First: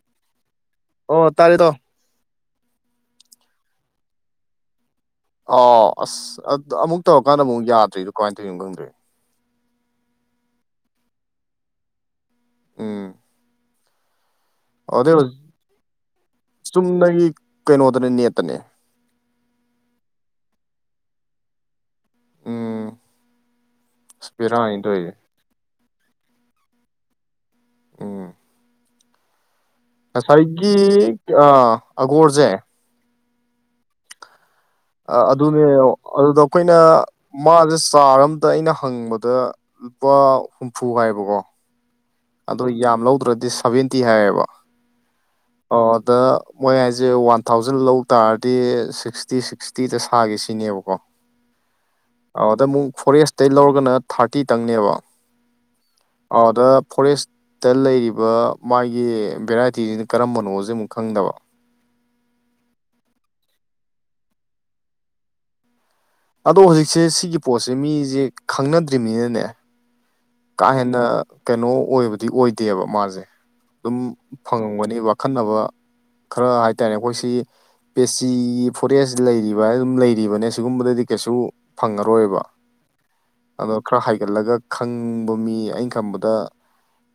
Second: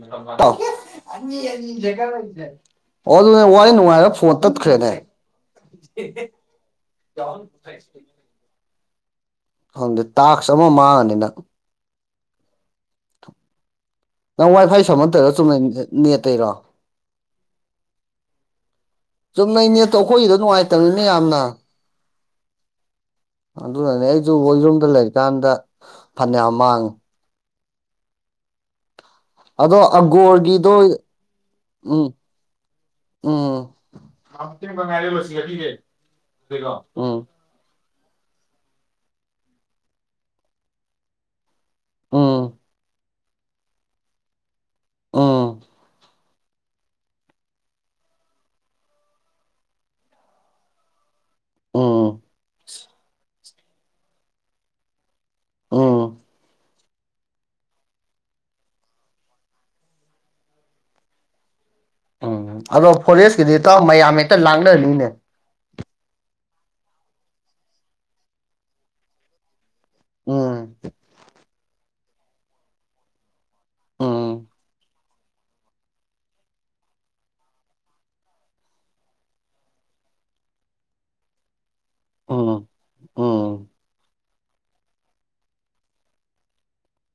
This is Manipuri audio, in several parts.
ꯏꯇꯥꯎ ꯑꯣ ꯇꯥꯔꯦ ꯇꯥꯎ ꯑꯣ ꯑꯗꯨꯅꯦ ꯋꯥꯔꯤ ꯅꯨꯡꯉꯥꯏꯔꯒ ꯐꯣꯟ ꯇꯠꯈ꯭ꯔꯦꯅꯦ ꯑ ꯑꯁ ꯑꯃꯨꯛ ꯇꯧꯔꯀꯥꯟꯗ ꯑꯃꯨꯛ ꯌꯥꯗ꯭ꯔꯤꯗꯣ ꯀꯃꯥꯏꯅ ꯇꯧꯔꯤꯅꯣ ꯈꯪꯗ꯭ꯔꯦ ꯈꯪꯗꯦ ꯇꯥꯛꯁ ꯑꯃ ꯃꯥꯡꯉꯅꯤ ꯅꯪ ꯎꯝ [inaudible] ꯅꯪ ꯋꯥꯏ ꯐꯥꯏ ꯁꯃꯥ ꯑꯗꯨꯗꯩ ꯇꯧꯔꯤꯔ ꯍꯧꯖꯤꯛ ꯆꯨꯝꯅꯒꯤ ꯅꯦꯠ ꯇꯩꯔꯥ ꯎꯝ ꯆꯨꯝꯅꯩ ꯅꯦꯇ ꯇꯣ ꯑꯩꯈꯣꯏꯒꯤꯗꯣ ꯅꯨꯡꯉꯥꯏꯇꯕꯅꯤꯅꯦ ꯌꯥꯝꯅ ꯎꯝ ꯑꯗꯨꯅꯅꯦ ꯑꯁ ꯑꯩꯁꯨ ꯍꯣꯢ ꯕꯦꯔꯥꯅꯤ ꯌꯨꯝꯗ ꯇꯧꯔꯤꯁꯦ ꯂꯩꯔꯤꯀꯥꯟꯗ ꯐꯅꯌꯥꯝ ꯃꯥꯡꯉꯤ ꯎꯝ ꯑꯗꯣ ꯑꯒꯣꯔꯒꯤꯗꯣ ꯉꯁꯥꯏꯒꯤ ꯑꯥ ꯎꯝ ꯑꯒꯣꯔꯁꯦ ꯎꯝ ꯉꯥꯏꯔꯦ ꯂꯁꯤ ꯑꯗꯨꯅꯦ ꯑꯗꯨꯗ ꯉꯒꯦꯀꯣ ꯑꯩꯈꯣꯏꯅ ꯎꯝ ꯃꯥꯁꯦ ꯆꯥꯔ ꯑꯃꯝꯇ ꯑꯩꯅ ꯍꯪꯕꯗ ꯂꯨꯄꯥ ꯍꯨꯝꯐꯨ ꯍꯥꯏꯕꯀꯣ ꯎꯝ ꯑꯗꯣ ꯌꯥꯝ ꯂꯧꯗ꯭ꯔꯗꯤ ꯁꯚꯦꯟꯇꯤ ꯍꯥꯏꯌꯦꯕ ꯎꯝ ꯑꯣ ꯑꯗ ꯃꯣꯏ ꯍꯥꯏꯁꯦ ꯋꯥꯟ ꯊꯥꯎꯖꯟ ꯂꯧꯇꯥꯔꯗꯤ ꯁꯤꯛꯁꯇꯤ ꯁꯤꯛꯁꯇꯤꯗ ꯁꯥꯒꯦ ꯁꯤꯅꯦꯕꯀꯣ ꯎꯝ ꯑꯗꯨꯗ ꯑꯃꯨꯛ ꯒꯣꯔꯦꯁꯇ ꯑꯇꯩ ꯂꯧꯔꯒꯅ ꯊꯥꯔꯇꯤ ꯇꯪꯅꯦꯕ ꯎꯝ ꯑꯗ ꯐꯣꯔꯦꯁꯇ ꯂꯩꯔꯤꯕ ꯃꯥꯒꯤ ꯚꯦꯔꯥꯏꯇꯤꯁꯤꯅ ꯀꯔꯝꯕꯅꯣꯁꯦ ꯑꯃꯨꯛ ꯈꯪꯗꯕ ꯎꯝ ꯑꯗꯣ ꯐꯣꯔꯦꯁꯀꯤꯗꯤ ꯏꯇꯥꯎ ꯃꯌꯥꯝ ꯍꯦꯛꯇ ꯂꯥꯡꯅꯕꯤꯅꯤꯅꯦ ꯑꯗꯣ ꯍꯧꯖꯤꯛꯁꯦ ꯁꯤꯒꯤ ꯄꯣꯠꯁꯦ ꯃꯤꯁꯦ ꯈꯪꯅꯗ꯭ꯔꯤꯕꯅꯤꯅꯅꯦ ꯀꯥ ꯎꯝ ꯍꯦꯟꯅ ꯀꯩꯅꯣ ꯑꯣꯏꯕꯗꯤ ꯑꯣꯏꯗꯦꯕ ꯃꯥꯁꯦ ꯑꯗꯨꯝ ꯎꯝ ꯐꯪꯉꯝꯒꯅꯤ ꯋꯥꯈꯟꯅꯕ ꯈꯔ ꯍꯥꯏꯇꯥꯔꯦ ꯑꯩꯈꯣꯏꯁꯤ ꯄꯦꯆꯤꯒꯤ ꯐꯣꯔꯦꯁ ꯂꯩꯔꯤꯕ ꯑꯗꯨꯝ ꯂꯩꯔꯤꯕꯅꯦ ꯁꯤꯒꯨꯝꯕꯗꯗꯤ ꯀꯩꯁꯨ ꯐꯪꯉꯔꯣꯏꯕ ꯎꯝ ꯎꯝ ꯑꯗꯣ ꯈꯔ ꯍꯥꯏꯒꯠꯂꯒ ꯈꯪ ꯍꯪꯕ ꯃꯤ ꯑꯩ ꯈꯟꯕꯗ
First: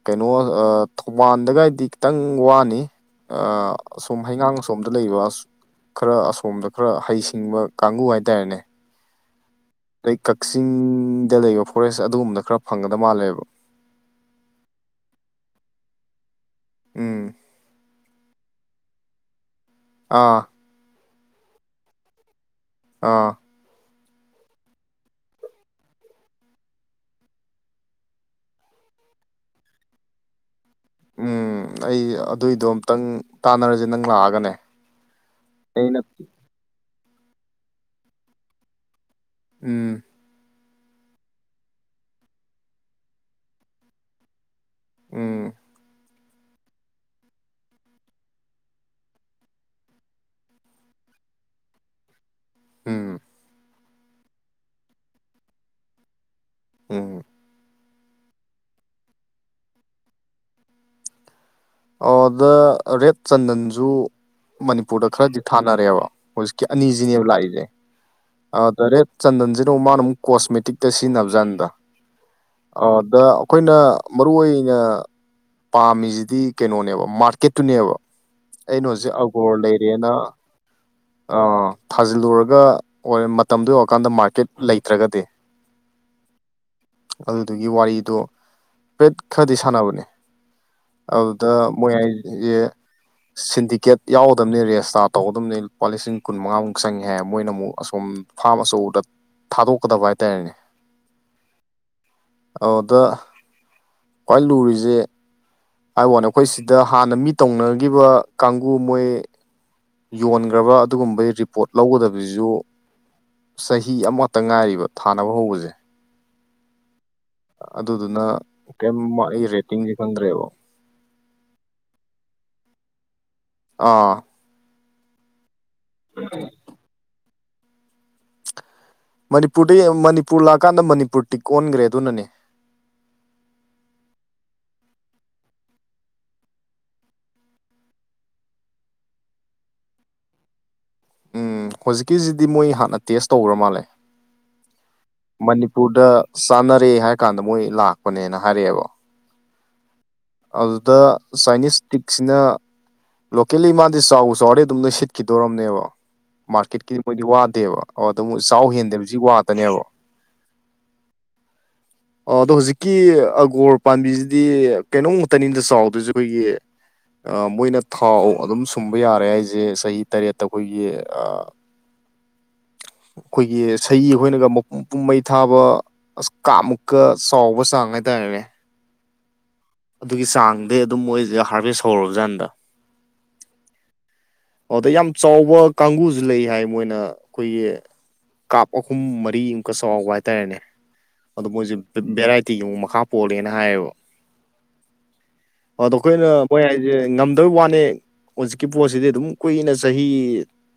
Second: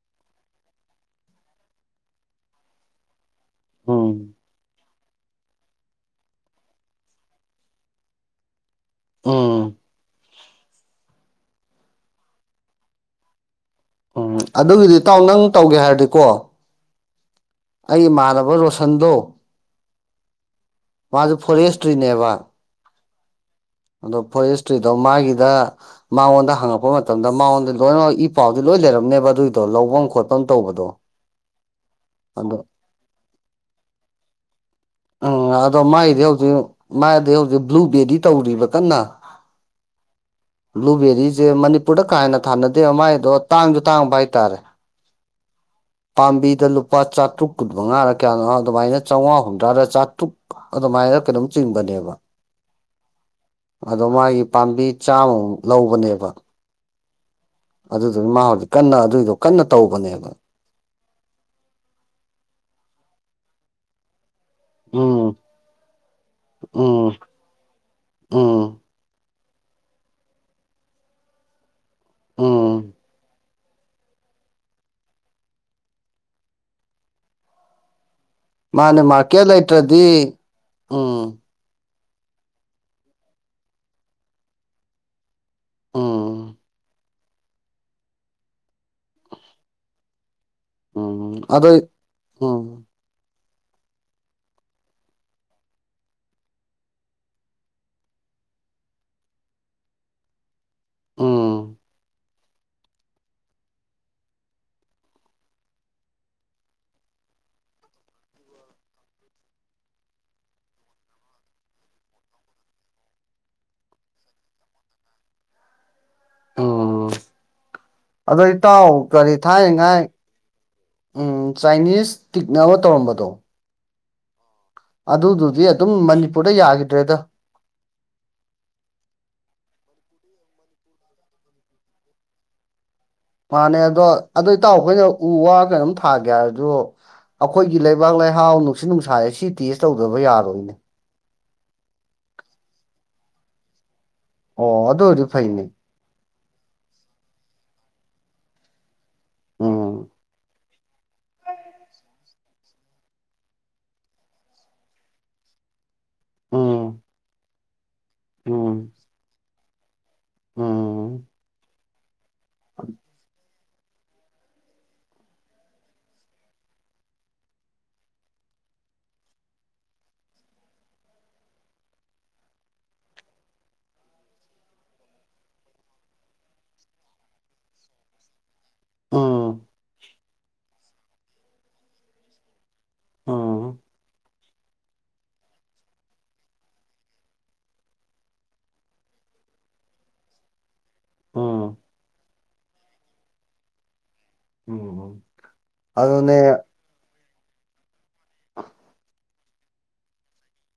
ꯀꯩꯅꯣ ꯑ ꯊꯧꯕꯥꯜꯗꯒꯥꯏꯗꯤ ꯈꯤꯇꯪ ꯋꯥꯅꯤ ꯑ ꯑꯁꯨꯝ ꯎꯝ ꯍꯩꯉꯥꯡ ꯑꯁꯣꯝꯗ ꯂꯩꯕ ꯈꯔ ꯑꯁꯣꯝꯗ ꯈꯔ ꯍꯩꯁꯤꯡꯕ ꯀꯥꯡꯕꯨ ꯍꯥꯏꯇꯥꯔꯦꯅꯦ ꯎꯝ ꯑꯗꯩ ꯀꯛꯆꯤꯡꯗ ꯂꯩꯕ ꯐꯣꯔꯦꯁ ꯑꯗꯨꯒꯨꯝꯕꯗ ꯈꯔ ꯐꯪꯒꯗꯕ ꯃꯥꯜꯂꯦꯕ ꯎꯝ ꯑꯗꯨꯒꯤꯗꯤ ꯏꯇꯥꯎ ꯅꯪ ꯇꯧꯒꯦ ꯍꯥꯏꯔꯗꯤꯀꯣ ꯎꯝ ꯑꯩ ꯏꯃꯥꯟꯅꯕ ꯔꯣꯁꯟꯗꯣ ꯑꯥ ꯃꯥꯖꯨ ꯐꯣꯔꯦꯁꯇ꯭ꯔꯤꯅꯦꯕ ꯑꯥ ꯑꯗꯣ ꯐꯣꯔꯦꯁꯇ꯭ꯔꯤꯗꯣ ꯃꯥꯒꯤꯗ ꯃꯉꯣꯟꯗ ꯍꯪꯉꯛꯄ ꯃꯇꯝꯗ ꯃꯉꯣꯟꯗ ꯂꯣꯏꯅꯃꯛ ꯏ ꯄꯥꯎꯗꯤ ꯂꯣꯏ ꯂꯩꯔꯝꯅꯦꯕ ꯑꯗꯨꯏꯗꯣ ꯂꯧꯕꯝ ꯈꯣꯠꯄꯝ ꯇꯧꯕꯗꯣ ꯎꯝ ꯑꯩ ꯑꯗꯣ ꯑꯗꯨꯏꯗꯣ ꯑꯝꯇꯪ ꯇꯥꯟꯅꯔꯖꯦ ꯅꯪ ꯂꯥꯛꯑꯒꯅꯦ ꯎꯝ ꯑꯗꯣ ꯑꯩꯅ ꯃꯥꯒꯤꯗꯤ ꯍꯧꯖꯤꯛ ꯃꯥꯥꯏꯗꯤ ꯍꯧꯖꯤꯛ ꯕ꯭ꯂꯨꯕꯦꯔꯤ ꯇꯧꯔꯤꯕ ꯀꯟꯅ ꯎꯝ ꯕ꯭ꯂꯨꯕꯦꯔꯤꯖꯦ ꯃꯅꯤꯄꯨꯔꯗ ꯀꯥ ꯍꯦꯟꯅ ꯊꯥꯟꯅꯗꯦꯕ ꯃꯥꯏꯗꯣ ꯇꯥꯡꯖꯨ ꯇꯥꯡꯕ ꯍꯥꯏꯇꯥꯔꯦ ꯎꯝ ꯄꯥꯝꯕꯤꯗ ꯂꯨꯄꯥ ꯆꯥꯇ꯭ꯔꯨꯛ ꯀꯨꯟꯃꯉꯥꯔꯥ ꯀꯌꯥꯅꯣ ꯑꯗꯨꯃꯥꯏꯅ ꯆꯧꯉꯥꯍꯨꯟꯗ꯭ꯔꯥꯔ ꯆꯥꯇ꯭ꯔꯨꯛ ꯑꯗꯨꯃꯥꯏꯅ ꯀꯩꯅꯣꯝ ꯆꯤꯡꯕꯅꯦꯕ ꯎꯝ ꯑꯗꯣ ꯃꯥꯒꯤ ꯄꯥꯝꯕꯤ ꯆꯥꯝꯃꯃꯨꯛ ꯂꯧꯕꯅꯦꯕ ꯎꯝ ꯑꯗꯨꯗꯨꯅ ꯃꯥ ꯍꯧꯖꯤꯛ ꯀꯟꯅ ꯑꯗꯨꯏꯗꯣ ꯀꯟꯅ ꯇꯧꯕꯅꯦꯕ ꯑꯣ ꯗ ꯔꯦꯠ ꯆꯟꯗꯟꯖꯨ ꯃꯅꯤꯄꯨꯔꯗ ꯎꯝ ꯈꯔꯗꯤ ꯊꯥꯅꯔꯦꯕ ꯍꯧꯖꯤꯛꯀꯤ ꯎꯝ ꯑꯅꯤꯖꯤꯅꯦꯕ ꯂꯥꯛꯏꯖꯦ ꯎꯝ ꯑꯗ ꯔꯦꯠ ꯆꯟꯗꯟꯖꯤꯅ ꯃꯨꯛ ꯃꯥꯅꯃꯨꯛ ꯀꯣꯁꯃꯦꯇꯤꯛꯇ ꯁꯤꯖꯤꯟꯅꯕ ꯖꯥꯠꯅꯤꯗ ꯎꯝ ꯑꯣ ꯗ ꯑꯩꯈꯣꯏꯅ ꯃꯔꯨ ꯑꯣꯏꯅ ꯄꯥꯝꯃꯤꯖꯤꯗꯤ ꯀꯩꯅꯣꯅꯦꯕ ꯃꯥꯔꯀꯦꯠꯇꯨꯅꯦꯕ ꯑꯩꯅ ꯃꯥꯅꯦ ꯍꯧꯖꯤꯛ ꯃꯥꯔꯀꯦꯠ ꯑꯒꯣꯔ ꯂꯩꯇ꯭ꯔꯗꯤ ꯂꯩꯔꯦꯅ ꯎꯝ ꯑꯥ ꯊꯥꯖꯤꯜꯂꯨꯔꯒ ꯑꯣꯏ ꯃꯇꯝꯗꯣ ꯌꯧꯔꯀꯥꯟꯗ ꯃꯥꯔꯀꯦꯠ ꯂꯩꯇ꯭ꯔꯒꯗꯤ ꯎꯝ ꯑꯗꯨꯗꯨꯒꯤ ꯋꯥꯔꯤꯗꯨ ꯄꯦꯠ ꯈꯔꯗꯤ ꯁꯥꯟꯅꯕꯅꯦ ꯎꯝ ꯇ ꯑꯗꯩ ꯃꯣꯏ ꯍꯥꯏꯖꯦ ꯎꯝ ꯁꯤꯟꯗꯤꯀꯦꯠ ꯌꯥꯎꯒꯗꯝꯅꯤ ꯔꯦꯖꯇꯥꯔ ꯇꯧꯒꯗꯝꯅꯤ ꯂꯨꯄꯥ ꯂꯤꯁꯤꯡ ꯀꯨꯟ ꯃꯉꯥꯃꯨꯛ ꯆꯪꯉꯦꯍꯥꯏ ꯃꯣꯏꯅ ꯑꯃꯨꯛ ꯑꯁꯣꯝ ꯐꯥꯝ ꯑꯆꯧꯕꯗ ꯊꯥꯗꯣꯛꯀꯗꯕ ꯍꯥꯏꯇꯥꯔꯦꯅꯦ ꯎꯝ ꯑꯗ ꯈ꯭ꯋꯥꯏ ꯂꯨꯔꯤꯖꯦ ꯍꯥꯏ ꯋꯥꯅꯦ ꯑꯩꯈꯣꯏ ꯁꯤꯗ ꯍꯥꯟꯅ ꯃꯤ ꯇꯧꯅꯒꯤꯕ ꯀꯥꯡꯒꯨ ꯃꯣꯏ ꯌꯣꯟꯒ꯭ꯔꯕ ꯑꯗꯨꯒꯨꯝꯕꯒꯤ ꯔꯤꯄꯣꯠ ꯂꯧꯒꯗꯕꯖꯤꯖꯨ ꯆꯍꯤ ꯑꯃꯈꯇ ꯉꯥꯏꯔꯤꯕ ꯊꯥꯅꯕ ꯍꯧꯕꯖꯦ ꯎꯝ ꯑꯗꯨꯗꯨꯅ ꯑꯗꯣ ꯏꯇꯥꯎ ꯀꯩꯝ ꯀꯔꯤ ꯃꯥꯒꯤ ꯔꯦꯇꯤꯡꯁꯦ ꯊꯥꯏꯉꯥꯏ ꯈꯪꯗ꯭ꯔꯦꯕ ꯎꯝ ꯆꯥꯏꯅꯤꯁ ꯇꯤꯛꯅ ꯑꯃ ꯇꯧꯔꯝꯕꯗꯣ ꯑꯥ ꯑꯗꯨꯗꯨꯗꯤ ꯑꯗꯨꯝ ꯃꯅꯤꯄꯨꯔꯗ ꯌꯥꯒꯤꯗ꯭ꯔꯦꯗ ꯃꯅꯤꯄꯨꯔꯗ ꯃꯅꯤꯄꯨꯔ ꯂꯥꯛꯀꯥꯟꯗ ꯃꯅꯤꯄꯨꯔ ꯇꯤꯛ ꯑꯣꯟꯈ꯭ꯔꯦ ꯑꯗꯨꯅꯅꯦ ꯃꯥꯅꯦ ꯑꯗꯣ ꯑꯗꯨ ꯏꯇꯥꯎ ꯑꯩꯈꯣꯏꯅ ꯎ ꯋꯥ ꯀꯩꯅꯣꯝ ꯊꯥꯒꯦ ꯍꯥꯏꯔꯁꯨ ꯑꯩꯈꯣꯏꯒꯤ ꯂꯩꯕꯥꯛ ꯂꯩꯍꯥꯎ ꯅꯨꯡꯁꯤꯠ ꯅꯨꯡꯁꯥꯏ ꯑꯁꯤ ꯇꯦꯁ ꯇꯧꯗꯕ ꯌꯥꯔꯣꯏꯅꯦ ꯎꯝ ꯍꯧꯖꯤꯛꯀꯤꯁꯤꯗꯤ ꯃꯣꯏ ꯍꯥꯟꯅ ꯇꯦꯁ ꯇꯧꯈ꯭ꯔ ꯃꯥꯜꯂꯦ ꯑꯣ ꯑꯗ ꯐꯥꯏꯅꯤ ꯗ ꯆꯥꯟꯅꯔꯦ ꯍꯥꯏꯔ ꯀꯥꯟꯗ ꯃꯣꯏ ꯂꯥꯛꯄꯅꯦꯅ ꯍꯥꯏꯔꯛꯑꯦꯕ ꯎꯝ ꯑꯗꯨꯗ ꯁꯥꯏꯅꯤꯁ ꯇ ꯁꯤꯅ ꯂꯣꯀꯦꯜꯂꯤ ꯃꯥꯗꯤ ꯆꯥꯎ ꯆꯥꯎꯔꯗꯤ ꯑꯗꯨꯝ ꯅꯣꯏ ꯁꯤꯠꯈꯤꯗꯣꯔꯔꯕꯅꯦꯕ ꯎꯝ ꯃꯥꯔꯀꯦꯠꯀꯤꯗꯤ ꯃꯣꯏꯗꯤ ꯋꯥꯗꯦꯕꯗ ꯆꯥꯎ ꯍꯦꯟꯗꯦꯕꯁꯤ ꯋꯥꯗꯅꯦꯕ ꯑꯣ ꯑ ꯑꯗꯣ ꯍꯧꯖꯤꯛꯀꯤ ꯑꯒꯣꯔ ꯄꯥꯝꯕꯤꯁꯤꯗꯤ ꯀꯩꯅꯣꯝꯃꯛꯇꯅꯤꯗ ꯆꯥꯎꯗꯣꯏꯁꯦ ꯑꯩꯈꯣꯏꯒꯤ ꯃꯣꯏꯅ ꯊꯥꯎ ꯑꯗꯨꯝ ꯁꯨꯝꯕ ꯌꯥꯔꯦ ꯍꯥꯏꯁꯦ ꯆꯍꯤ ꯇꯔꯦꯠꯇ ꯑꯩꯈꯣꯏꯒꯤ ꯑꯩꯈꯣꯏꯒꯤ ꯁꯍꯤ ꯑꯩꯈꯣꯏꯅꯒ ꯃꯄꯨꯝ ꯃꯩ ꯊꯥꯕ ꯑꯁ ꯀꯥ ꯃꯨꯛꯀ ꯆꯥꯎꯕ ꯆꯥꯡ ꯍꯥꯏꯇꯥꯔꯦꯅꯦ ꯎꯝ ꯑꯗꯨꯒꯤ ꯆꯥꯡꯗꯤ ꯑꯗꯨꯝ ꯃꯣꯏꯁꯤꯒ ꯍꯥꯔꯚꯦꯁ ꯍꯧꯔꯕꯖꯥꯟꯗ ꯑꯣ ꯑꯗ ꯌꯥꯝ ꯆꯥꯎꯕ ꯀꯥꯡꯒꯕꯨꯁꯨ ꯂꯩ ꯍꯥꯏ ꯃꯣꯏꯅ ꯑꯩꯈꯣꯏꯒꯤ ꯀꯥꯞ ꯑꯍꯨꯝ ꯃꯔꯤꯃꯨꯛꯀ ꯆꯥꯎꯕ ꯍꯥꯏꯇꯥꯔꯦꯅꯦ ꯑꯗꯣ ꯃꯣꯏꯁꯦ ꯎꯝ ꯚꯦꯔꯥꯏꯇꯤꯒꯨꯝꯨ ꯃꯈꯥ ꯄꯣꯜꯂꯦꯅ ꯍꯥꯏꯌꯦꯕ ꯎꯝ ꯑꯗꯣ ꯑꯩꯈꯣꯏꯅ ꯑꯗꯨꯅꯦ ꯃꯣꯏ ꯍꯥꯏꯁꯦ ꯉꯝꯗꯕ ꯋꯥꯅꯦ ꯍꯧꯖꯤꯛꯀꯤ ꯄꯣꯠꯁꯤꯗꯤ ꯑꯗꯨꯝ ꯀꯈꯨꯏꯅ ꯆꯍꯤ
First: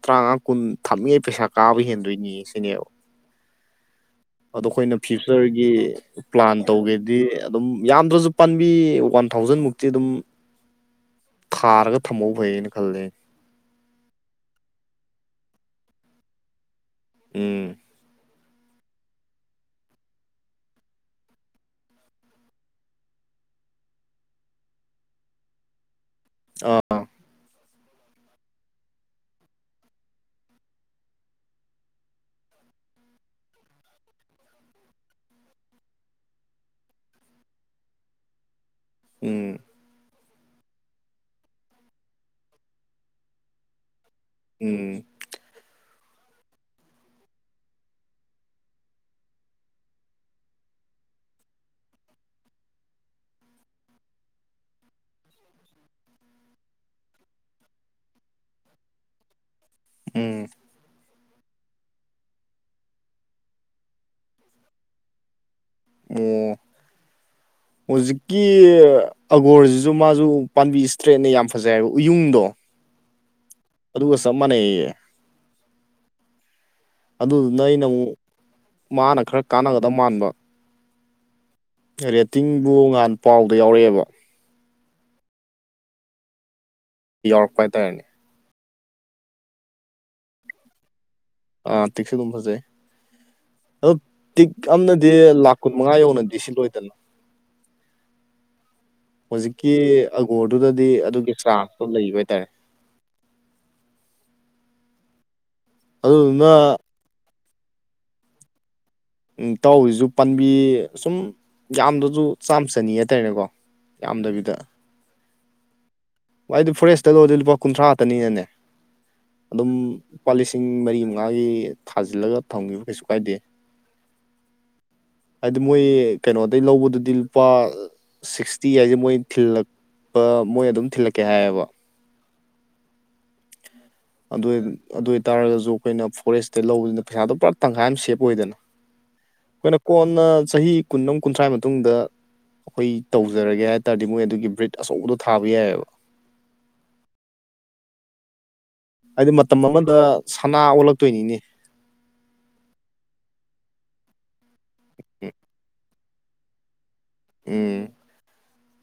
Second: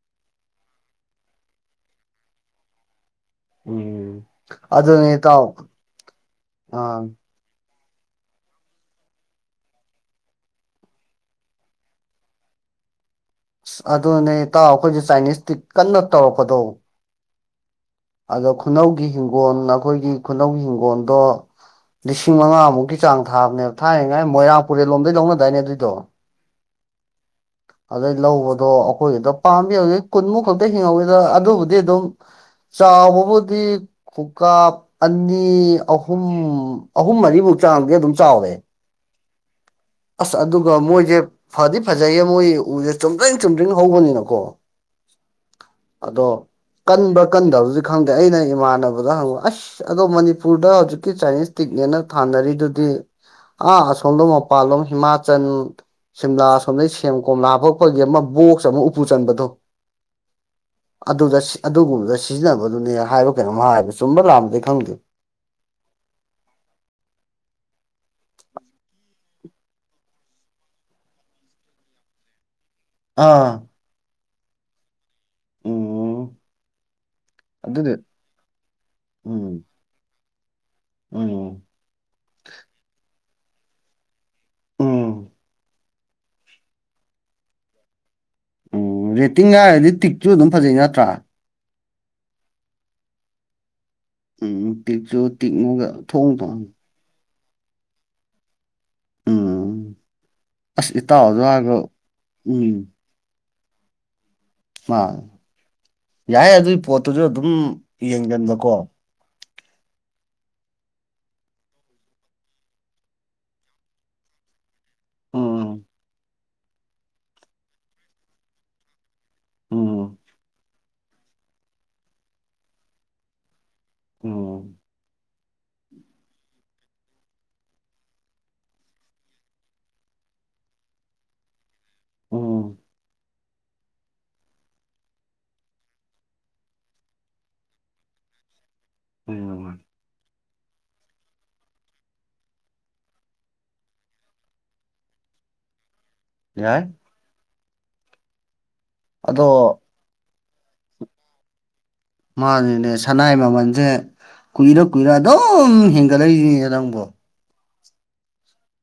ꯇꯔꯥꯃꯉꯥ ꯀꯨꯟ ꯊꯝꯃꯤꯉꯩ ꯄꯩꯁꯥ ꯀꯥꯕ ꯍꯦꯟꯗꯣꯏꯅꯤ ꯁꯤꯅꯦꯕ ꯎꯝ ꯑꯗꯣ ꯑꯩꯈꯣꯏꯅ ꯑꯗꯨꯅꯦ ꯏꯇꯥꯎ ꯐ꯭ꯌꯨꯆꯔꯒꯤ ꯄ꯭ꯂꯥꯟ ꯑ ꯇꯧꯒꯦꯗꯤ ꯑꯗꯨꯝ ꯌꯥꯝꯗ꯭ꯔꯁꯨ ꯄꯥꯟꯕꯤ ꯋꯥꯟ ꯊꯥꯎꯖꯟ ꯃꯨꯛꯇꯤ ꯑꯗꯨꯝ ꯊꯥꯔꯒ ꯊꯝꯃꯧ ꯐꯩꯅ ꯈꯜꯂꯦ ꯑ ꯑꯗꯨꯅꯦꯇꯥꯎ ꯑꯩꯈꯣꯏꯁꯦ ꯆꯥꯏꯅꯤꯁ ꯇꯤꯛ ꯀꯟꯅ ꯇꯧꯔꯛꯄꯗꯣ ꯎꯝ ꯑꯗꯣ ꯈꯨꯅꯧꯒꯤ ꯍꯤꯡꯒꯣꯜ ꯑꯩꯈꯣꯏꯒꯤ ꯈꯨꯅꯧꯒꯤ ꯍꯤꯡꯒꯣꯜꯗꯣ ꯂꯤꯁꯤꯡ ꯃꯉꯥꯃꯨꯛꯀꯤ ꯆꯥꯡ ꯊꯥꯕꯅꯦꯕ ꯊꯥꯏꯅꯉꯥꯏ ꯃꯣꯏꯔꯥꯡ ꯄꯨꯨꯔꯦꯜ ꯂꯣꯝꯗꯩ ꯂꯧꯅꯗꯥꯏꯅꯦ ꯑꯗꯨꯏꯗꯣ ꯑ ꯑꯗꯩ ꯂꯧꯕꯗꯣ ꯑꯩꯈꯣꯏꯒꯤꯗ ꯄꯥꯝꯕꯤꯩ ꯀꯨꯟꯃꯨꯛ ꯈꯛꯇ ꯍꯤꯡꯍꯧꯏꯗ ꯑꯗꯨꯕꯨꯗꯤ ꯑꯗꯨꯝ ꯆꯥꯎꯥꯕꯕꯨꯗꯤ ꯈꯨꯀꯥꯞ ꯑꯅꯤ ꯑꯍꯨꯝ ꯑꯍꯨꯝ ꯃꯔꯤꯃꯨꯛ ꯆꯥꯡꯗꯤ ꯑꯗꯨꯝ ꯆꯥꯎꯋꯦ ꯎꯝ ꯑꯁ ꯑꯗꯨꯒ ꯃꯣꯏꯁꯦ ꯐꯗꯤ ꯐꯖꯩꯌꯦ ꯃꯣꯏ ꯎꯁꯦ ꯆꯨꯝꯗ꯭ꯔꯤꯡ ꯆꯨꯝꯗ꯭ꯔꯤꯡ ꯍꯧꯕꯅꯤꯅꯀꯣ ꯎꯝ ꯑꯗꯣ ꯀꯟꯕ꯭ꯔꯥ ꯀꯟꯗꯕꯗꯤ ꯈꯪꯗꯦ ꯑꯩꯅ ꯏꯃꯥꯟꯅꯕꯗ ꯍꯪꯕ ꯑꯁ ꯑꯁ ꯑꯗꯣ ꯃꯅꯤꯄꯨꯔꯗ ꯍꯧꯖꯤꯛꯀꯤ ꯆꯥꯏꯅꯤꯁ ꯇꯤꯛꯅꯦꯅ ꯊꯥꯅꯔꯤꯗꯨꯗꯤ ꯑꯥ ꯑꯁꯣꯝꯗ ꯄꯥꯜꯂꯣꯝ ꯍꯤꯃꯥꯆꯜ ꯁꯤꯝꯂꯥ ꯁꯣꯝꯗꯩ ꯁꯦꯝ ꯀꯣꯝꯂꯥ ꯐꯛ ꯄꯒꯤ ꯑꯃ ꯕꯣꯛꯁ ꯑꯃ ꯎꯄꯨ ꯆꯟꯕꯗꯣ ꯎꯝ ꯑꯗꯨꯗ ꯑꯗꯨꯒꯨꯝꯕꯗ ꯁꯤꯖꯤꯟꯅꯕꯗꯨꯅꯦ ꯍꯥꯏꯕ ꯀꯩꯅꯣꯝꯃ ꯍꯥꯏꯕ ꯆꯨꯝꯕ ꯂꯥꯟꯕꯔꯗꯤ ꯈꯪꯗꯦ ꯑꫭ ꯍꯧꯖꯤꯛꯀꯤ ꯑꯒꯣꯔꯖꯤꯖꯨ ꯃꯥꯁꯨ ꯄꯥꯝꯕꯤ ꯏꯁꯇ꯭ꯔꯦꯠꯅꯦ ꯌꯥꯝ ꯐꯖꯩ ꯍꯥꯏꯕ ꯎꯌꯨꯡꯗꯣ ꯑꯥ ꯑꯗꯨꯒ ꯆꯞ ꯃꯥꯟꯅꯩꯌꯦꯌꯦ ꯎꯝ ꯑꯗꯨꯗꯨꯅ ꯑꯩꯅ ꯑꯗꯨꯗꯤ ꯑꯃꯨꯛ ꯃꯥꯅ ꯈꯔ ꯀꯥꯟꯅꯗ ꯃꯥꯟꯕ ꯑꯣ ꯔꯦꯇꯤꯡꯕꯨ ꯉꯍꯥꯟ ꯄꯥꯎꯗ ꯌꯥꯎꯔꯛꯑꯦꯕ ꯎꯝ ꯌꯥꯎꯔꯛꯄ ꯍꯥꯏꯇꯥꯔꯦ ꯎꯝ ꯔꯦꯇꯤꯡ ꯍꯥꯏꯔꯗꯤ ꯇꯤꯛꯁꯨ ꯑꯗꯨꯝ ꯐꯖꯩ ꯅꯠꯇ꯭ꯔꯥ ꯑꯥꯇꯤꯛꯁꯨ ꯑꯗꯨꯝ ꯐꯖꯩ ꯑꯗꯨ ꯇꯤꯛ ꯎꯝ ꯑꯝꯅꯗꯤ ꯄꯤꯛꯁꯨ ꯂꯥꯛ ꯀꯨꯟ ꯇꯤꯛꯉꯨꯒ ꯃꯪꯉꯥ ꯊꯣꯡ ꯌꯧꯅꯗꯤ ꯊꯣꯡ ꯁꯤꯂꯣꯏꯗꯅ ꯍꯧꯖꯤꯛꯀꯤ ꯎꯝ ꯑꯒꯣꯔꯗꯨꯗꯗꯤ ꯑꯁ ꯑꯗꯨꯒꯤ ꯏꯇꯥꯎꯁꯨ ꯍꯥꯏꯕ ꯆꯥꯟꯇꯣ ꯂꯩꯕ ꯍꯥꯏꯇꯥꯔꯦ ꯎꯝ ꯃꯥ ꯌꯥꯏ ꯑꯗꯨꯗꯨꯅ ꯑꯗꯨꯒꯤ ꯄꯣꯠꯇꯨꯁꯨ ꯑꯗꯨꯝ ꯌꯦꯡꯒꯟꯕꯀꯣ ꯎꯝ ꯇꯧꯔꯤꯖꯨ ꯄꯥꯝꯕꯤ ꯁꯨꯝ ꯌꯥꯝꯗꯁꯨ ꯆꯥꯝ ꯆꯅꯤ ꯍꯥꯏꯇꯥꯔꯦꯅꯦꯀꯣ ꯌꯥꯝꯗꯕꯤꯗ ꯎꯝ ꯋꯥꯏꯗꯤ ꯐꯣꯔꯦꯁꯇ ꯂꯧꯔꯗꯤ ꯂꯨꯄꯥ ꯀꯨꯟꯊ꯭ꯔꯥ ꯈꯛꯅꯤꯅꯅꯦ ꯑꯗꯨꯝ ꯎꯝ ꯂꯨꯄꯥ ꯂꯤꯁꯤꯡ ꯃꯔꯤꯃꯨꯛ ꯉꯥꯒꯤ ꯊꯥꯖꯤꯜꯂꯒ ꯊꯝꯈꯤꯕ ꯀꯩꯁꯨ ꯀꯥꯏꯗꯦ ꯎꯝ ꯍꯥꯏꯗꯤ ꯃꯣꯏ ꯀꯩꯅꯣꯗꯩ ꯂꯧꯕꯗꯨꯗꯤ ꯂꯨꯄꯥ ꯁꯤꯛꯁꯇꯤ ꯍꯥꯏꯁꯦ ꯃꯣꯏ ꯊꯤꯜꯂꯛꯄ ꯃꯣꯏ ꯑꯗꯨꯝ ꯊꯤꯜꯂꯛꯀꯦ ꯍꯥꯏꯌꯦꯕ ꯎꯝ ꯑꯗꯨ ꯑꯗꯨ ꯑꯣꯏ ꯇꯥꯔꯒꯁꯨ ꯑꯩꯈꯣꯏꯅ ꯐꯣꯔꯦꯁꯇꯩ ꯂꯧꯕꯅꯤꯅ ꯄꯩꯁꯥꯗꯣ ꯄꯨꯔꯥ ꯇꯪꯈꯥꯏ ꯑꯃ ꯁꯦꯞ ꯑꯣꯏꯗꯅ ꯎꯝ ꯑꯩꯈꯣꯏꯅ ꯀꯣꯟꯅ ꯆꯍꯤ ꯀꯨꯟꯃ ꯀꯨꯟꯊ꯭ꯔꯥ ꯃꯇꯨꯡꯗ ꯑꯩꯈꯣꯏ ꯇꯧꯖꯔꯒꯦ ꯍꯥꯏ ꯇꯥꯔꯗꯤ ꯃꯣꯏ ꯑꯗꯨꯒꯤ ꯕ꯭ꯔꯤꯠ ꯑꯆꯧꯕꯗꯣ ꯊꯥꯕ ꯌꯥꯏꯌꯣꯕ ꯌꯥꯏ ꯍꯥꯏꯗꯤ ꯑꯗꯣ ꯃꯇꯝ ꯑꯃꯗ ꯁꯅꯥ ꯑꯣꯜꯂꯛꯇꯣꯏꯅꯤꯅꯦ ꯃꯥꯅꯤꯅꯦ ꯁꯅꯥꯏ ꯃꯃꯜꯖꯦ ꯀꯨꯏꯔ ꯀꯨꯏꯔ ꯎꯝ ꯑꯗꯨꯝ ꯍꯦꯟꯒꯠꯂꯛꯏꯅꯦ ꯅꯪꯕꯣ ꯑꯦ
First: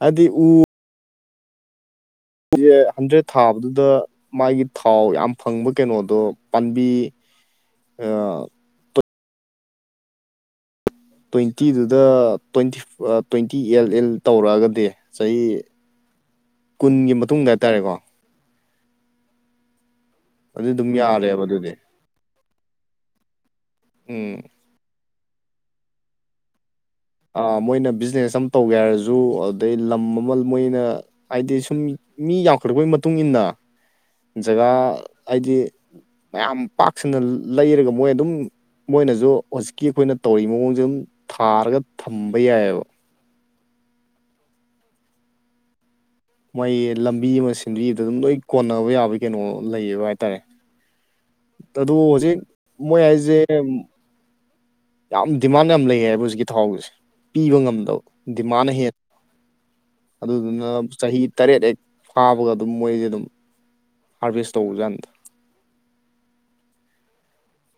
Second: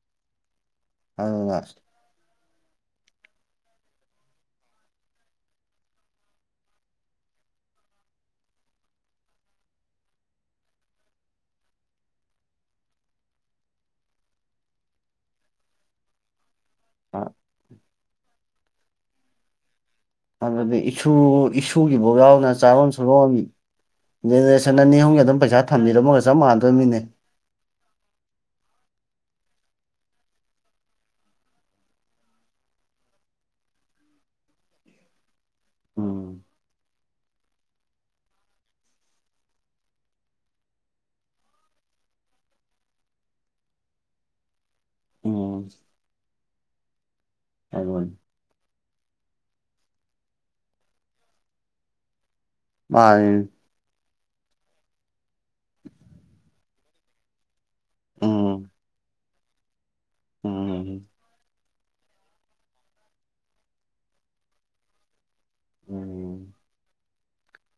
ꯑꯗꯤ ꯎ ꯑꯗꯨꯅ ꯎꯖꯦ ꯍꯟꯗ꯭ꯔꯦꯠ ꯊꯥꯕꯗꯨꯗ ꯃꯥꯒꯤ ꯊꯥꯎ ꯌꯥꯝ ꯐꯪꯕ ꯀꯩꯅꯣꯗꯣ ꯄꯥꯝꯕꯤ ꯇ꯭ꯋꯦꯟꯇꯤꯗꯨꯗ ꯇ꯭ꯋꯦꯟꯇꯤ ꯇ꯭ꯋꯦꯟꯇꯤ ꯑꯦꯜ ꯑꯦꯜ ꯇꯧꯔꯛꯑꯒꯗꯤ ꯆꯍꯤ ꯀꯨꯟꯒꯤ ꯃꯇꯨꯡꯗ ꯍꯥꯏꯇꯥꯔꯦꯀꯣ ꯑꯗꯨ ꯑꯗꯨꯗꯤ ꯑꯗꯨꯝ ꯏꯁꯨ ꯌꯥꯔꯦꯕ ꯑꯗꯨꯗꯤ ꯏꯁꯨꯒꯤꯐꯥꯎ ꯌꯥꯎꯅ ꯆꯥꯔꯣꯟ ꯎꯝ ꯁꯨꯔꯣꯟꯖꯦꯅꯦ ꯁꯟ ꯑꯅꯤ ꯑꯍꯨꯝꯒꯤ ꯑꯗꯨꯝ ꯄꯩꯁꯥ ꯊꯝꯕꯤꯔꯝꯕꯒ ꯆꯞ ꯃꯥꯟꯗꯣꯏꯃꯤꯅꯦ ꯑ ꯃꯣꯏꯅ ꯕꯤꯖꯤꯅꯦꯁ ꯑꯃ ꯇꯧꯒꯦ ꯍꯥꯏꯔꯁꯨ ꯑꯗꯩ ꯂꯝ ꯑꯃ ꯃꯣꯏꯅ ꯍꯥꯏꯗꯤ ꯁꯨꯝ ꯃꯤ ꯌꯥꯝꯈꯠꯂꯛꯄꯒꯤ ꯃꯇꯨꯡ ꯏꯟꯅ ꯖꯒꯥ ꯍꯥꯏꯗꯤ ꯎꯝ ꯃꯌꯥꯝ ꯄꯥꯛ ꯁꯟꯅ ꯂꯩꯔꯒ ꯃꯣꯏ ꯑꯗꯨꯝ ꯃꯣꯏꯅꯁꯨ ꯍꯧꯖꯤꯛꯀꯤ ꯑꯩꯈꯣꯏꯅ ꯇꯧꯔꯤꯕ ꯃꯑꯣꯡꯁꯦ ꯑꯗꯨꯝ ꯊꯥꯔꯒ ꯊꯝꯕ ꯌꯥꯏꯌꯦꯕ ꯎꯝ ꯃꯒꯤ ꯂꯝꯕꯤ ꯑꯃ ꯁꯦꯝꯟꯕꯤꯕꯗ ꯑꯗꯨꯅꯤ ꯑꯗꯨꯝ ꯂꯣꯏ ꯀꯣꯟꯅꯕ ꯌꯥꯕꯒꯤ ꯀꯩꯅꯣ ꯂꯩꯌꯦꯕ ꯍꯥꯏꯇꯥꯔꯦ ꯑꯗꯨ ꯍꯧꯖꯤꯛ ꯃꯣꯏ ꯍꯥꯏꯁꯦ ꯃꯥꯅꯤ ꯌꯥꯝ ꯗꯤꯃꯥꯟ ꯌꯥꯝ ꯂꯩ ꯍꯥꯏꯕ ꯍꯧꯖꯤꯛꯀꯤ ꯊꯥꯎꯁꯦ ꯄꯤꯕ ꯉꯝꯗꯕ ꯎꯝ ꯗꯤꯃꯥꯟꯅ ꯍꯦꯟꯅ ꯑꯗꯨꯗꯨꯅ ꯎꯝ ꯆꯍꯤ ꯇꯔꯦꯠ ꯍꯦꯛ ꯐꯥꯕꯒ ꯑꯗꯨꯝ ꯃꯣꯏꯁꯦ ꯑꯗꯨꯝ ꯍꯥꯔꯚꯦꯁ ꯇꯧꯕꯖꯥꯅꯤꯗ ꯎꯝ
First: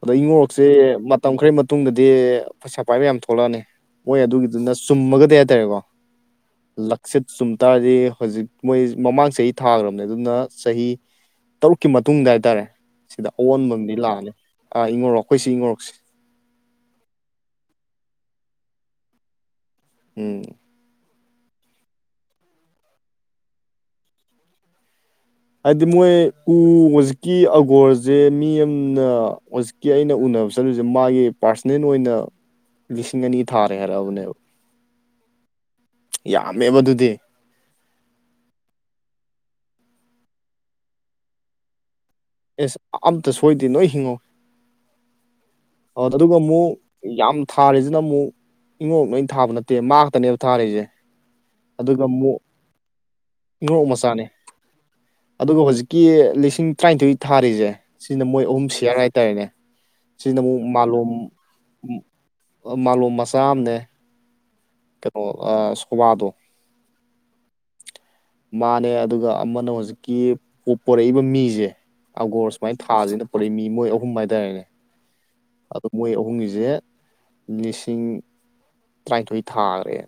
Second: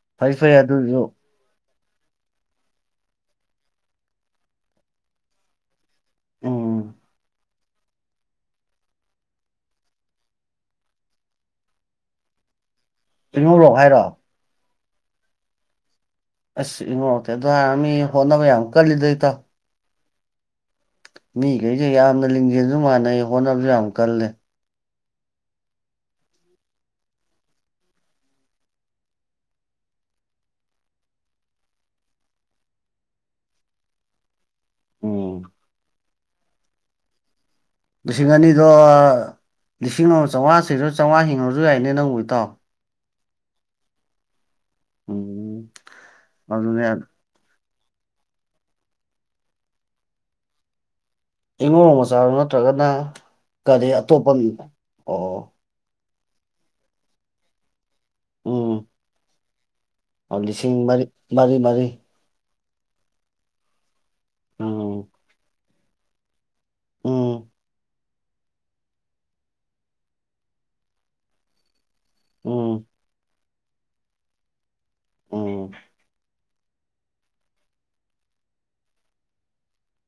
ꯑꯗ ꯐꯩ ꯐꯩ ꯏꯉꯣꯔꯣꯛꯁꯦ ꯑꯗꯨꯁꯨ ꯃꯇꯝ ꯈꯔꯒꯤ ꯃꯇꯨꯡꯗꯗꯤ ꯄꯩꯁꯥ ꯄꯥꯏꯕ ꯌꯥꯝ ꯊꯣꯛꯂꯛꯑꯅꯤ ꯃꯣꯏ ꯑꯗꯨꯒꯤꯗꯨꯅ ꯆꯨꯝꯃꯒꯗꯤ ꯍꯥꯏꯇꯥꯔꯦꯀꯣ ꯎꯝ ꯂꯛꯆꯠ ꯆꯨꯝꯇꯥꯔꯗꯤ ꯍꯧꯖꯤꯛ ꯃꯣꯏ ꯃꯃꯥꯡ ꯆꯍꯤ ꯊꯥꯈ꯭ꯔꯕꯅꯦ ꯑꯗꯨꯅ ꯆꯍꯤ ꯇꯔꯨꯛꯀꯤ ꯃꯇꯨꯡꯗ ꯍꯥꯏꯇꯥꯔꯦ ꯁꯤꯗ ꯑꯑꯣꯟꯕ ꯏꯉꯧꯔꯣꯛ ꯑꯃꯗꯤ ꯍꯥꯏꯔꯣ ꯂꯥꯛꯑꯅꯤ ꯑ ꯏꯉꯧꯔꯣꯛ ꯑꯩꯈꯣꯏ ꯁꯤ ꯏꯉꯧꯔꯣꯛꯁꯦ ꯑꯁ ꯏꯉꯧꯔꯣꯛ ꯇꯤ ꯑꯗꯔ ꯃꯤ ꯍꯣꯠꯅꯕ ꯌꯥꯝ ꯀꯜꯂꯤꯗ ꯏꯇꯣ ꯍꯝ ꯃꯤꯈꯩꯁꯦ ꯌꯥꯝꯅ ꯂꯤꯡꯖꯦꯜꯁꯨ ꯃꯥꯟꯅꯩ ꯍꯣꯠꯅꯕꯁꯨ ꯌꯥꯝ ꯀꯜꯂꯦ ꯍꯥꯏꯗꯤ ꯃꯣꯏ ꯎ ꯍꯧꯖꯤꯛꯀꯤ ꯑꯒꯣꯔꯁꯦ ꯃꯤ ꯑꯃꯅꯖꯤ ꯀꯤ ꯑꯩꯅ ꯎꯅꯕ ꯆꯠꯂꯨꯁꯦ ꯃꯥꯒꯤ ꯄꯥꯔꯁꯅꯦꯜ ꯑꯣꯏꯅ ꯂꯤꯁꯤꯡ ꯑꯅꯤ ꯊꯥꯔꯦ ꯍꯥꯏꯔꯛꯑꯕꯅꯦꯕ ꯎꯝ ꯌꯥꯝꯃꯦꯕ ꯑꯗꯨꯗꯤ ꯂꯤꯁꯤꯡ ꯑꯅꯤꯗꯣ ꯂꯤꯁꯤꯡ ꯑꯃ ꯆꯥꯝꯃꯉꯥꯁꯤꯁꯨ ꯆꯥꯝꯉꯥ ꯍꯤꯡꯉꯨꯔꯁꯨ ꯌꯥꯏꯅꯦ ꯅꯪꯕꯨꯒꯤꯇꯣ ꯑꯦꯁ ꯑꯝꯇ ꯁꯣꯏꯗꯦ ꯅꯣꯏ ꯍꯤꯡꯉꯧ ꯎꯝ ꯑ ꯑꯗꯨꯒ ꯑꯃꯨꯛ ꯑꯗꯨꯅꯦ ꯌꯥꯝ ꯊꯥꯔꯤꯁꯤꯅ ꯑꯃꯨꯛ ꯏꯉꯣꯛ ꯂꯣꯏ ꯊꯥꯕ ꯅꯠꯇꯦ ꯉꯥꯛꯛꯇꯅꯦꯕ ꯊꯥꯔꯤꯁꯦ ꯏꯉꯣꯔꯣꯡ ꯑꯗꯨꯒ ꯃꯆꯥꯔꯣ ꯑꯃꯨꯛ ꯅꯠꯇ꯭ꯔꯒꯅ ꯏꯉꯧ ꯀꯗ ꯑꯇꯣꯞꯄ ꯃꯤ ꯑꯣ ꯀꯦ ꯂꯤꯁꯤꯡ ꯇꯔꯥꯅꯤꯊꯣꯏ ꯊꯥꯔꯤꯁꯦ ꯁꯤꯅ ꯃꯣꯏ ꯑꯍꯨꯝ ꯎꯝ ꯁꯤꯌꯥꯔ ꯍꯥꯏꯇꯥꯔꯦꯅꯦ ꯁꯤꯁꯤꯅ ꯑꯃꯨꯛ ꯂꯤꯁꯤꯡ ꯃꯔꯤ ꯃꯥꯂꯣꯝ ꯃꯔꯤ ꯃꯔꯤ ꯃꯥꯂꯣꯝ ꯃꯆꯥ ꯑꯃꯅꯦ ꯎꯝ ꯀꯩꯅꯣ ꯁꯀꯕꯥꯗꯣ ꯎꯝ ꯃꯥꯅꯦ ꯑꯗꯨꯒ ꯑꯃꯅ ꯍꯧꯖꯤꯛꯀꯤ ꯄꯣꯔꯛꯏꯕ ꯃꯤꯁꯦ ꯑꯒꯣꯔ ꯁꯨꯃꯥꯏꯅ ꯎꯝ ꯊꯥꯁꯤꯅ ꯄꯨꯔꯛꯏ ꯃꯤ ꯃꯣꯏ ꯑꯍꯨꯝ ꯍꯥꯏꯇꯥꯔꯦꯅꯦ ꯎꯝ ꯑꯗꯨ ꯃꯣꯏ ꯑꯍꯨꯝꯒꯤꯁꯦ ꯂꯤꯁꯤꯡ ꯇꯔꯥꯅꯤꯊꯣꯏ ꯊꯥꯈ꯭ꯔꯦ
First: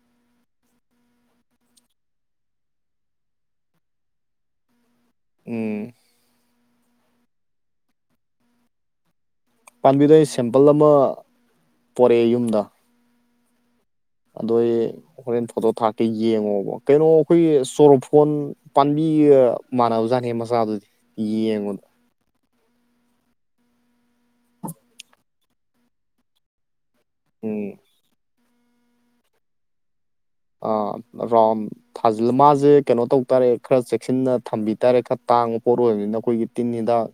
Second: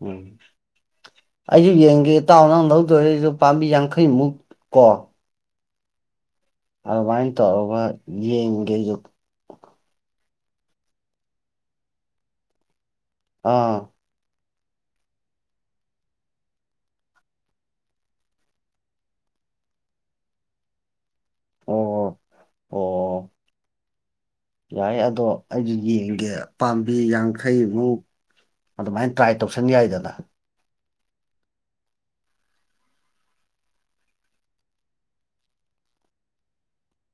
ꯎꯝ ꯑꯩꯁꯨ ꯌꯦꯡꯒꯦ ꯇꯥꯎꯅ ꯅꯪ ꯂꯧꯗꯣꯏꯔꯁꯨ ꯄꯥꯝꯕꯤ ꯌꯥꯡꯈꯩꯃꯨꯛ ꯀꯣ ꯎꯝ ꯑꯗꯨꯃꯥꯏ ꯇꯧꯔꯒꯥ ꯌꯦꯡꯒꯦ ꯄꯥꯟꯕꯤꯗꯣ ꯑꯩꯅ ꯁꯦꯝꯄꯜ ꯑꯃ ꯄꯣꯔꯛꯑꯦ ꯌꯨꯝꯗ ꯑꯥ ꯑꯗꯣ ꯑꯩ ꯍꯣꯔꯦꯟ ꯐꯣꯇꯣ ꯊꯥꯔꯛꯀꯦ ꯌꯦꯡꯉꯣꯕ ꯀꯩꯅꯣ ꯑꯩꯈꯣꯏꯒꯤ ꯆꯣꯔꯣꯐꯣꯟ ꯄꯥꯟꯕꯤ ꯃꯅꯥꯕꯖꯥꯠꯅꯦ ꯃꯆꯥ ꯗꯨꯗꯤ ꯌꯦꯡ ꯑꯣ ꯑꯣ ꯌꯥꯏ ꯑꯗꯣ ꯑꯩꯁꯨ ꯌꯦꯡꯒꯦ ꯄꯥꯝꯕꯤ ꯎꯝ ꯌꯥꯡꯈꯩꯃꯨꯛ ꯑꯗꯨꯃꯥꯏꯅ ꯇ꯭ꯔꯥꯏ ꯇꯧꯁꯟ ꯌꯥꯏꯗꯅ ꯑꯥ ꯔꯣꯝ ꯊꯥꯖꯤꯜ ꯃꯥꯁꯦ ꯀꯩꯅꯣ ꯇꯧ ꯇꯥꯔꯦ ꯈꯔ ꯆꯦꯛꯁꯤꯟꯅ ꯊꯝꯕꯤ ꯇꯥꯔꯦ ꯈꯔ ꯇꯥꯡꯕ ꯄꯣꯠ ꯑꯣꯏꯕꯅꯤꯅ ꯑꯩꯈꯣꯏꯒꯤ ꯇꯤꯟꯍꯤꯗꯥꯛ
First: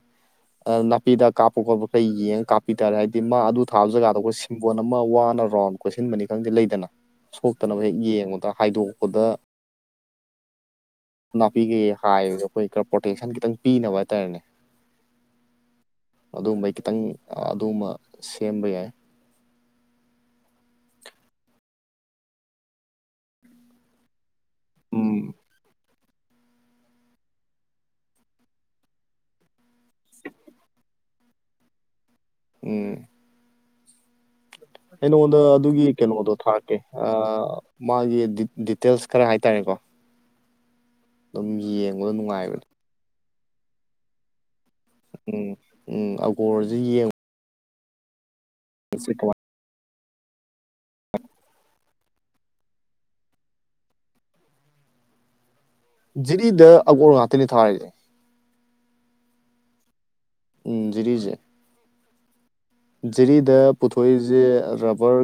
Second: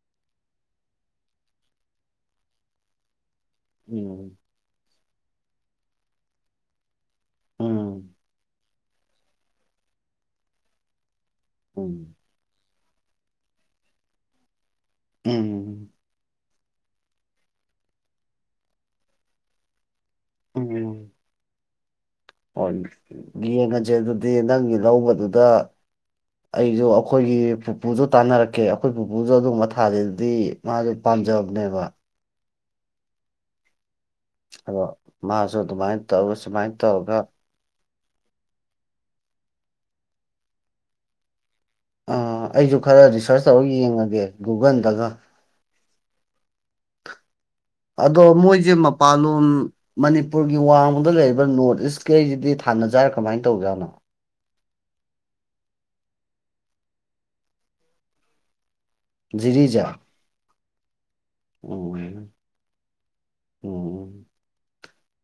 ꯅꯥꯄꯤꯍꯤꯗꯥꯛ ꯀꯥꯞꯄ ꯈꯣꯠꯄ ꯀꯩ ꯌꯦꯡꯉ ꯀꯥꯞꯄꯤ ꯇꯥꯔꯦ ꯍꯥꯏꯕꯗꯤ ꯃꯥ ꯑꯗꯨ ꯊꯥꯕ ꯖꯒꯥꯗꯣ ꯑꯩꯈꯣꯏ ꯎꯝ ꯁꯤꯝꯕꯣꯟ ꯑꯃ ꯋꯥꯅ ꯔꯥꯎꯟ ꯀꯣꯏꯁꯤꯟꯕꯅꯤ ꯈꯪꯗꯦ ꯂꯩꯗꯅ ꯎꯝ ꯁꯣꯛꯇꯅꯕ ꯍꯦꯛ ꯌꯦꯡꯕꯗ ꯍꯥꯏꯗꯣꯛꯄꯗ ꯅꯥꯄꯤꯒꯤ ꯎꯝ ꯍꯥꯏꯕꯗꯣ ꯑꯩꯈꯣꯏ ꯈꯔ ꯄ꯭ꯔꯣꯇꯦꯛꯁꯟ ꯈꯤꯇꯪ ꯄꯤꯅꯕ ꯍꯥꯏꯇꯥꯔꯦꯅꯦ ꯎꯝ ꯑꯗꯨꯒꯨꯝꯕꯩ ꯈꯤꯇꯪ ꯑꯗꯨꯃ ꯁꯦꯝꯕ ꯌꯥꯏ ꯎꯝ ꯍꯣꯏ ꯌꯦꯡꯉꯁꯦ ꯑꯗꯨꯗꯤ ꯅꯪꯒꯤ ꯎꯝ ꯂꯧꯕꯗꯨꯗ ꯑꯩꯁꯨ ꯑꯩꯈꯣꯏꯒꯤ ꯄꯨꯄꯨꯁꯨ ꯇꯥꯟꯅꯔꯛꯀꯦ ꯑꯩꯈꯣꯏ ꯄꯨꯄꯨꯁꯨ ꯑꯗꯨꯒꯨꯝꯕ ꯊꯥꯗꯦ ꯑꯗꯨꯗꯤ ꯃꯥꯁꯦ ꯄꯥꯝꯖꯕꯅꯦꯕ ꯎꯝ ꯑꯗꯣ ꯑꯩ ꯅꯉꯣꯟꯗ ꯃꯥꯁꯨ ꯑꯗꯨꯒꯤ ꯑꯗꯨꯃꯥꯏꯅ ꯀꯩꯅꯣꯗꯣ ꯇꯧꯔꯒ ꯁꯨꯃꯥꯏꯅ ꯊꯥꯔꯛꯀꯦ ꯑ ꯇꯧꯔꯒ ꯃꯥꯒꯤ ꯗꯤ ꯗꯤꯇꯦꯜꯁ ꯈꯔ ꯍꯥꯏꯇꯥꯔꯦꯀꯣ ꯑꯗꯨꯝ ꯌꯦꯡꯕꯗꯣ ꯑꯥ ꯅꯨꯡꯉꯥꯏꯕꯅꯦ ꯑꯩꯁꯨ ꯈꯔ ꯔꯤꯁ꯭ꯔꯁ ꯇꯧꯔꯒ ꯌꯦꯡꯉꯒꯦ ꯒꯨꯒꯜꯗꯒ ꯎꯝ ꯎꯝ ꯑꯒꯣꯔꯁꯦ [inaudible] ꯑꯗꯣ ꯃꯣꯏꯖꯦ ꯌꯦꯡꯉ ꯃꯄꯥꯟꯂꯣꯝ ꯃꯅꯤꯄꯨꯔꯒꯤ ꯋꯥꯡꯃꯗ ꯂꯩꯔꯤꯕ ꯅꯣꯔ꯭ꯠ ꯏꯁꯀꯩꯖꯤꯗꯤ ꯊꯥꯅꯖꯥꯠꯔꯥ ꯀꯃꯥꯏꯅ ꯇꯧꯖꯥꯠꯅꯣ ꯖꯤꯔꯤꯗ ꯑꯒꯣꯔ ꯉꯥꯛꯇꯅꯤ ꯊꯥꯔꯤꯖꯦ ꯖꯤꯔꯤꯖꯦ ꯎꯝ ꯖꯤꯔꯤꯖꯦ [unintelligible] ꯖꯤꯔꯤꯗ ꯎꯝ ꯄꯨꯊꯣꯛꯏꯖꯦ ꯔꯕꯔ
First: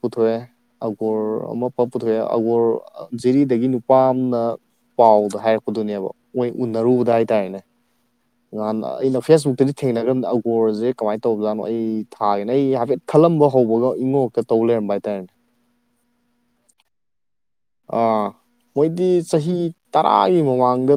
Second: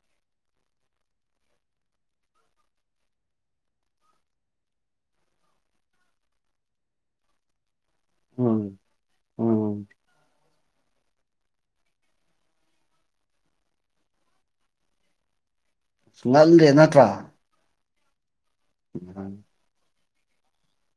ꯄꯨꯊꯣꯛꯑꯦ ꯑꯒꯣꯔ ꯑꯃ ꯄ ꯄꯨꯊꯣꯛꯑꯦ ꯑꯒꯣꯔ ꯖꯤꯔꯤꯗꯒꯤ ꯅꯨꯄꯥ ꯑꯃꯅ ꯄꯥꯎꯗ ꯍꯥꯏꯔꯛꯄꯗꯨꯅꯦꯕ ꯃꯣꯏ ꯎꯅꯔꯨꯕꯗ ꯍꯥꯏꯇꯥꯔꯦꯅꯦ ꯎꯝ ꯉꯍꯥꯟ ꯑꯩꯅ ꯐꯦꯁꯕꯨꯛ ꯇꯗꯤ ꯎꯝ ꯊꯦꯡꯅꯈ꯭ꯔꯕꯅꯦ ꯑꯒꯣꯔꯖꯦ ꯀꯃꯥꯏꯅ ꯇꯧꯕꯖꯥꯅꯣ ꯑꯩ ꯊꯥꯒꯦꯅ ꯑꯩ ꯍꯥꯏꯐꯦꯠ ꯈꯜꯂꯝꯕ ꯍꯧꯕꯒ ꯏꯉꯣꯔꯣꯛꯇ ꯇꯧ ꯂꯩꯔꯝꯕ ꯍꯥꯏꯇꯥꯔꯦꯅꯦ ꯉꯜꯂꯦ ꯅꯠꯇ꯭ꯔꯥ ꯑꯥ ꯃꯣꯏꯗꯤ ꯆꯍꯤ ꯇꯔꯥꯒꯤ ꯃꯃꯥꯡꯗ